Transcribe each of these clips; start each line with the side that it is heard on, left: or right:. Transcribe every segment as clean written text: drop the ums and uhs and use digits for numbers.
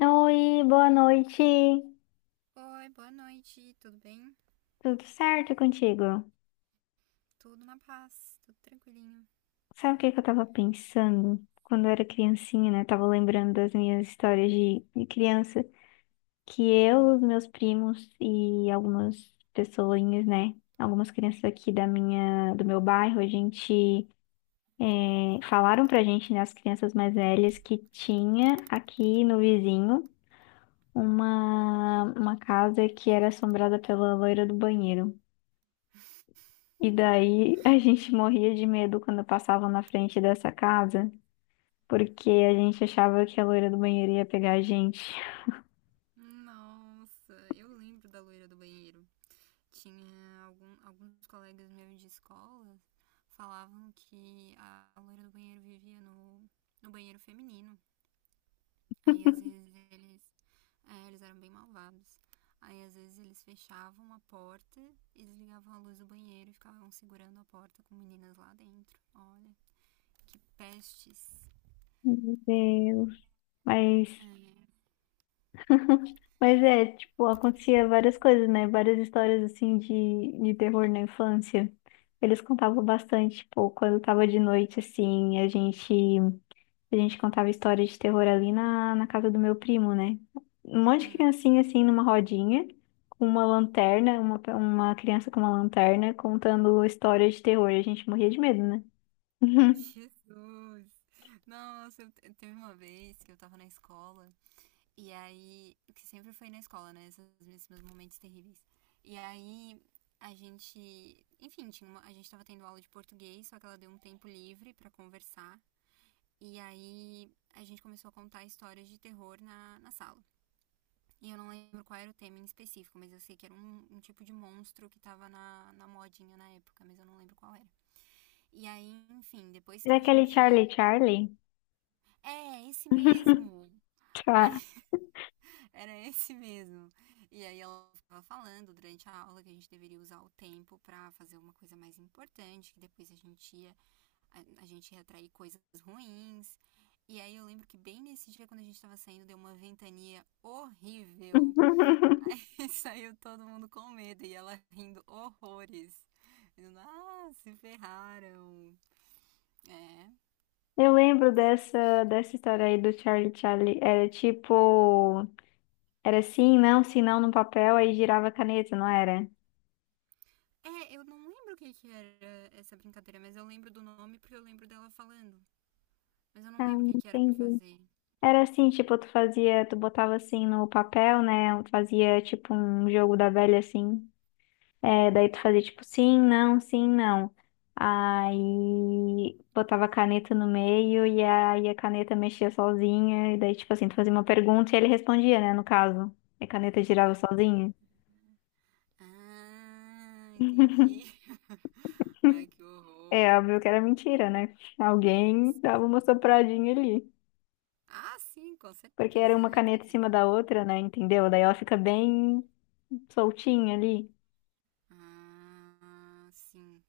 left: Oi, boa noite.
right: Oi, boa noite, tudo bem?
left: Tudo certo contigo?
right: Tudo na paz, tudo tranquilinho.
left: Sabe o que que eu tava pensando quando eu era criancinha, né? Tava lembrando das minhas histórias de criança, que eu,
right: Hum.
left: os meus primos e algumas pessoinhas, né? Algumas crianças aqui da minha, do meu bairro, a gente falaram pra gente, né, as crianças mais velhas, que tinha aqui no vizinho uma casa que era assombrada pela loira do banheiro. E daí a gente morria de medo quando passava na frente dessa casa, porque a gente achava que a loira do banheiro ia pegar a gente.
right: Nossa, eu lembro da loira do banheiro. Tinha alguns colegas meus de escola falavam que a loira do banheiro vivia no banheiro feminino. Aí às vezes eles eram bem malvados. Aí às vezes eles fechavam a porta e desligavam a luz do banheiro e ficavam segurando a porta com meninas lá dentro. Olha, que pestes.
left: Meu Deus. Mas,
right: É.
left: mas é, tipo, acontecia várias coisas, né? Várias histórias assim de terror na infância. Eles contavam bastante, tipo, quando tava de noite, assim, a gente. A gente contava história de terror ali na, na casa do meu primo, né? Um monte de
right: Hum.
left: criancinha assim numa rodinha, com uma lanterna, uma criança com uma lanterna contando história de terror. A gente morria de medo, né?
right: Jesus! Nossa, teve uma vez que eu tava na escola, e aí, que sempre foi na escola, né? Esses meus momentos terríveis. E aí, a gente, enfim, a gente tava tendo aula de português, só que ela deu um tempo livre pra conversar. E aí, a gente começou a contar histórias de terror na sala. E eu não lembro qual era o tema em específico, mas eu sei que era um tipo de monstro que tava na modinha na época, mas eu não lembro qual era. E aí, enfim, depois que
left: Era
right: a
left: aquele Charlie
right: gente...
left: Charlie?
right: É, esse mesmo.
left: Tá.
right: Ai, era esse mesmo. E aí ela ficava falando durante a aula que a gente deveria usar o tempo para fazer uma coisa mais importante, que depois a gente ia... a gente ia atrair coisas ruins. E aí eu lembro que bem nesse dia quando a gente tava saindo deu uma ventania horrível. E saiu todo mundo com medo e ela rindo horrores. Dizendo, ah, se ferraram. É.
left: Eu lembro dessa, dessa história aí do Charlie Charlie. Era tipo. Era sim, não, sim, não no papel, aí girava a caneta, não era?
right: É, eu não lembro o que que era essa brincadeira, mas eu lembro do nome porque eu lembro dela falando. Mas eu não
left: Ah,
right: lembro o que que era pra
left: entendi.
right: fazer.
left: Era assim, tipo, tu fazia, tu botava assim no papel, né? Fazia tipo um jogo da velha assim. É, daí tu fazia tipo sim, não, sim, não. Aí botava a caneta no meio e aí a caneta mexia sozinha. E daí, tipo assim, tu fazia uma pergunta e ele respondia, né? No caso. E a caneta girava
right: Ah,
left: sozinha.
right: ah, entendi. Ai, que
left: É
right: horror.
left: óbvio que era mentira, né? Alguém dava uma sopradinha ali.
right: Ah, sim, com
left: Porque era
right: certeza,
left: uma
right: né? Tenho
left: caneta em cima
right: certeza.
left: da outra, né? Entendeu? Daí ela fica bem soltinha ali.
right: Ah, sim.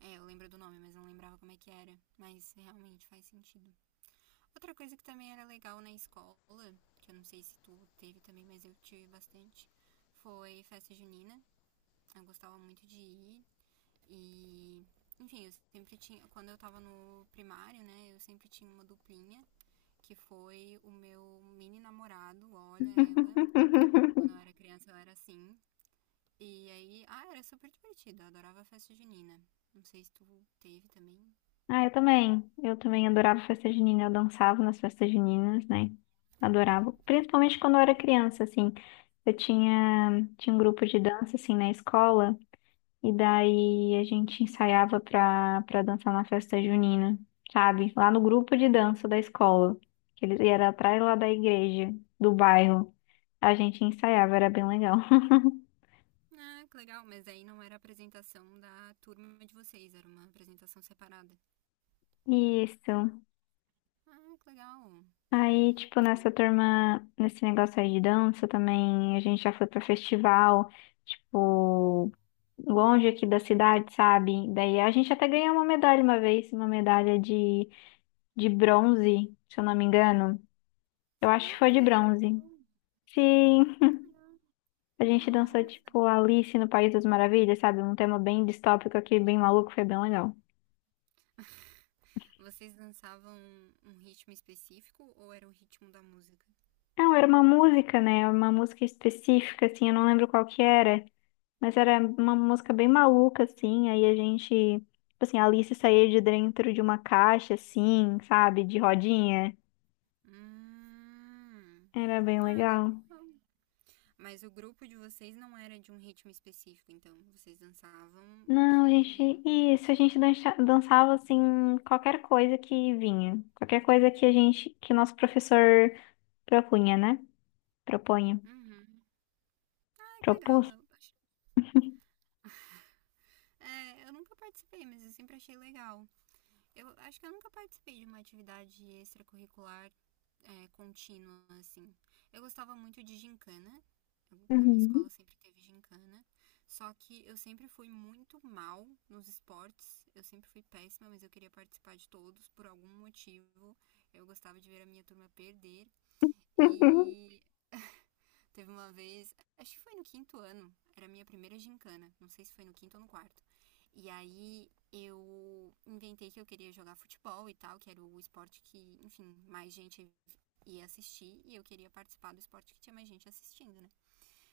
right: É, eu lembro do nome, mas não lembrava como é que era. Mas realmente faz sentido. Outra coisa que também era legal na escola, que eu não sei se tu teve também, mas eu tive bastante, foi festa junina. Eu gostava muito de ir. E, enfim, eu sempre tinha. Quando eu tava no primário, né, eu sempre tinha uma duplinha, que foi o meu mini namorado, olha ela. Quando eu era criança eu era assim. E aí, ah, era super divertido, eu adorava a festa junina. Não sei se tu teve também.
left: Ah, eu também. Eu também adorava festa junina. Eu dançava nas festas juninas, né? Adorava. Principalmente quando eu era criança, assim. Eu tinha, tinha um grupo de dança, assim, na escola. E daí a gente ensaiava pra dançar na festa junina, sabe? Lá no grupo de dança da escola. Que eles, e era atrás lá da igreja, do bairro. A gente ensaiava, era bem legal.
right: Ah, que legal, mas aí não era a apresentação da turma de vocês, era uma apresentação separada.
left: Isso.
right: Ah, que legal.
left: Aí, tipo, nessa turma, nesse negócio aí de dança também, a gente já foi pra festival, tipo, longe aqui da cidade, sabe? Daí a gente até ganhou uma medalha uma vez, uma medalha de bronze, se eu não me engano. Eu acho que foi de
right: Olha, que
left: bronze.
right: legal.
left: Sim,
right: Ah, que legal.
left: a gente dançou,
right: Nossa.
left: tipo, Alice no País das Maravilhas, sabe? Um tema bem distópico aqui, bem maluco, foi bem legal.
right: Vocês dançavam um ritmo específico ou era o ritmo da música?
left: Não, era uma música, né? Uma música específica, assim, eu não lembro qual que era. Mas era uma música bem maluca, assim. Aí a gente, tipo assim, a Alice saía de dentro de uma caixa, assim, sabe? De rodinha.
right: Hum.
left: Era bem
right: Ah,
left: legal.
right: legal. Mas o grupo de vocês não era de um ritmo específico, então. Vocês dançavam o
left: Não, a gente,
right: que.
left: isso, a gente dançava, assim, qualquer coisa que vinha. Qualquer coisa que a gente, que o nosso professor propunha, né? Propunha.
right: Uhum. Ah, que legal.
left: Propôs.
right: Eu nunca participei, mas eu sempre achei legal. Eu acho que eu nunca participei de uma atividade extracurricular contínua, assim. Eu gostava muito de gincana. Na minha
left: Uhum.
right: escola sempre teve gincana. Só que eu sempre fui muito mal nos esportes. Eu sempre fui péssima, mas eu queria participar de todos por algum motivo. Eu gostava de ver a minha turma perder. E teve uma vez, acho que foi no quinto ano, era a minha primeira gincana, não sei se foi no quinto ou no quarto. E aí eu inventei que eu queria jogar futebol e tal, que era o esporte que, enfim, mais gente ia assistir e eu queria participar do esporte que tinha mais gente assistindo, né?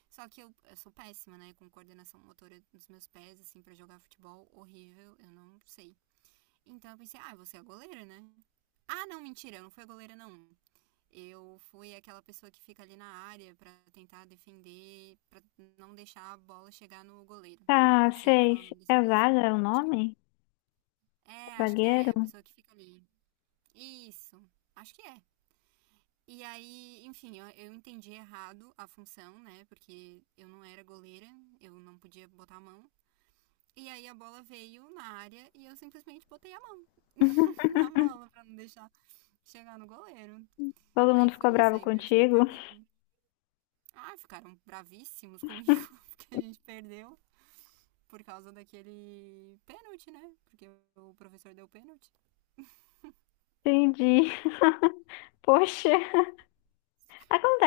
right: Só que eu sou péssima, né? Com coordenação motora dos meus pés, assim, para jogar futebol, horrível, eu não sei. Então eu pensei, ah, você é a goleira, né? Ah, não, mentira, eu não fui a goleira, não. Eu fui aquela pessoa que fica ali na área para tentar defender, para não deixar a bola chegar no goleiro.
left: Tá,
right: Não sei qual é o
left: sei.
right: nome dessa
left: É
right: posição.
left: Zaga é o
right: Acho que
left: nome?
right: acho que
left: Zagueiro?
right: é a pessoa que fica ali. Isso, acho que é. E aí, enfim, eu entendi errado a função, né? Porque eu não era goleira, eu não podia botar a mão. E aí a bola veio na área e eu simplesmente botei a mão na bola para não deixar chegar no goleiro.
left: Todo
right: Aí
left: mundo
right: foi
left: ficou
right: isso,
left: bravo
right: aí o meu time
left: contigo?
right: perdeu. Ah, ficaram bravíssimos comigo, porque a gente perdeu por causa daquele pênalti, né? Porque o professor deu pênalti.
left: Entendi. Poxa.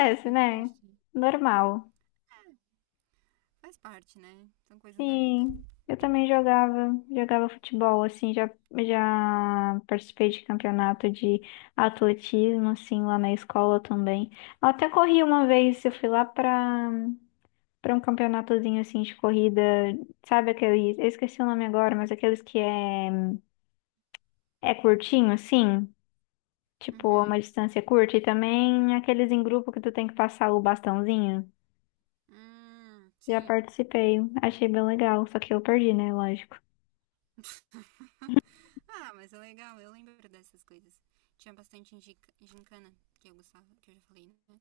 right: É, foi
left: né?
right: triste.
left: Normal.
right: Faz parte, né? São coisas da vida.
left: Sim, eu também jogava, jogava futebol, assim, já, já participei de campeonato de atletismo, assim, lá na escola também. Eu até corri uma vez, eu fui lá pra um campeonatozinho, assim, de corrida, sabe aqueles eu esqueci o nome agora, mas aqueles que é, é curtinho, assim, tipo, uma
right: Uhum.
left: distância curta, e também aqueles em grupo que tu tem que passar o bastãozinho. Já
right: Sim.
left: participei, achei bem legal, só que eu perdi, né? Lógico.
right: Ah, mas é legal, eu lembro dessas coisas. Tinha bastante gincana, que eu gostava, que eu já falei, né?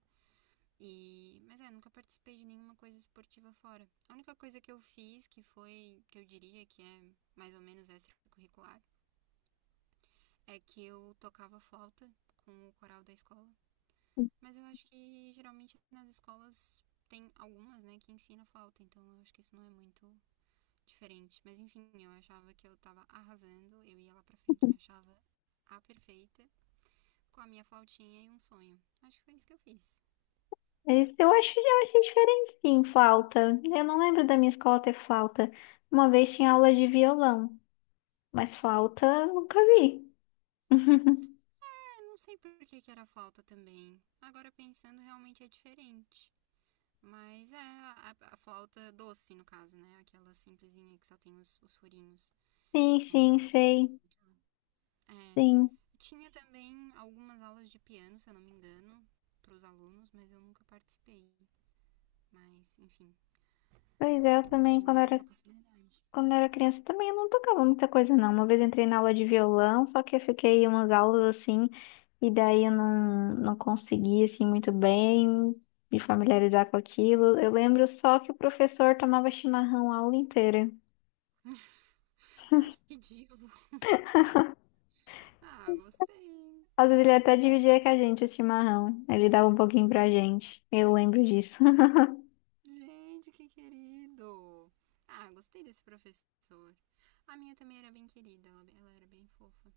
right: E mas é, nunca participei de nenhuma coisa esportiva fora. A única coisa que eu fiz, que foi, que eu diria que é mais ou menos extracurricular, é que eu tocava flauta com o coral da escola. Mas eu acho que geralmente nas escolas tem algumas, né, que ensina flauta, então eu acho que isso não é muito diferente. Mas enfim, eu achava que eu tava arrasando, eu ia lá pra frente, me achava a perfeita, com a minha flautinha e um sonho. Acho que foi isso que eu fiz.
left: Mas eu acho, eu achei diferente, sim, flauta. Eu não lembro da minha escola ter flauta. Uma vez tinha aula de violão, mas flauta eu nunca vi.
right: É, não sei por que, que era flauta também. Agora pensando, realmente é diferente. Mas é a flauta doce, no caso, né? Aquela simplesinha que só tem os furinhos.
left: Sim, sim,
right: É, porque tem.
left: sei.
right: É,
left: Sim.
right: tinha também algumas aulas de piano, se eu não me engano, para os alunos, mas eu nunca participei. Mas, enfim,
left: Pois é, eu também, quando
right: tinha
left: era
right: essa possibilidade.
left: Quando eu era criança também eu não tocava muita coisa, não. Uma vez eu entrei na aula de violão, só que eu fiquei umas aulas assim, e daí eu não, não consegui assim muito bem me familiarizar com aquilo. Eu lembro só que o professor tomava chimarrão a aula inteira.
right: Ai, que divo! Ah, gostei!
left: Às vezes ele até dividia com a gente o chimarrão. Ele dava um pouquinho pra gente. Eu lembro disso.
right: Gente, que querido! Ah, gostei desse professor. A minha também era bem querida, ela era bem fofa.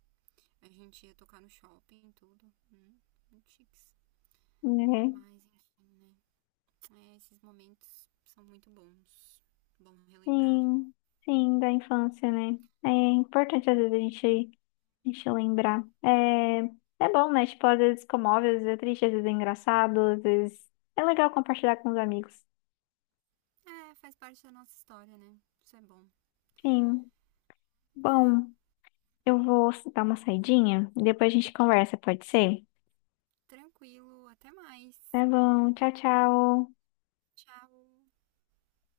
right: A gente ia tocar no shopping e tudo. Muito chiques.
left: É.
right: Mas, enfim, né? É, esses momentos são muito bons. Bom relembrar.
left: Sim, sim, da infância, né? É importante às vezes a gente Deixa eu lembrar. É, é bom, né? Tipo, às vezes comove, às vezes é triste, às vezes é engraçado, às vezes é legal compartilhar com os amigos.
right: É, faz parte da nossa história, né? Isso é bom.
left: Sim.
right: É,
left: Bom, eu vou dar uma saidinha, depois a gente conversa, pode ser?
right: tranquilo, até mais.
left: Tá bom, tchau, tchau.
right: Tchau.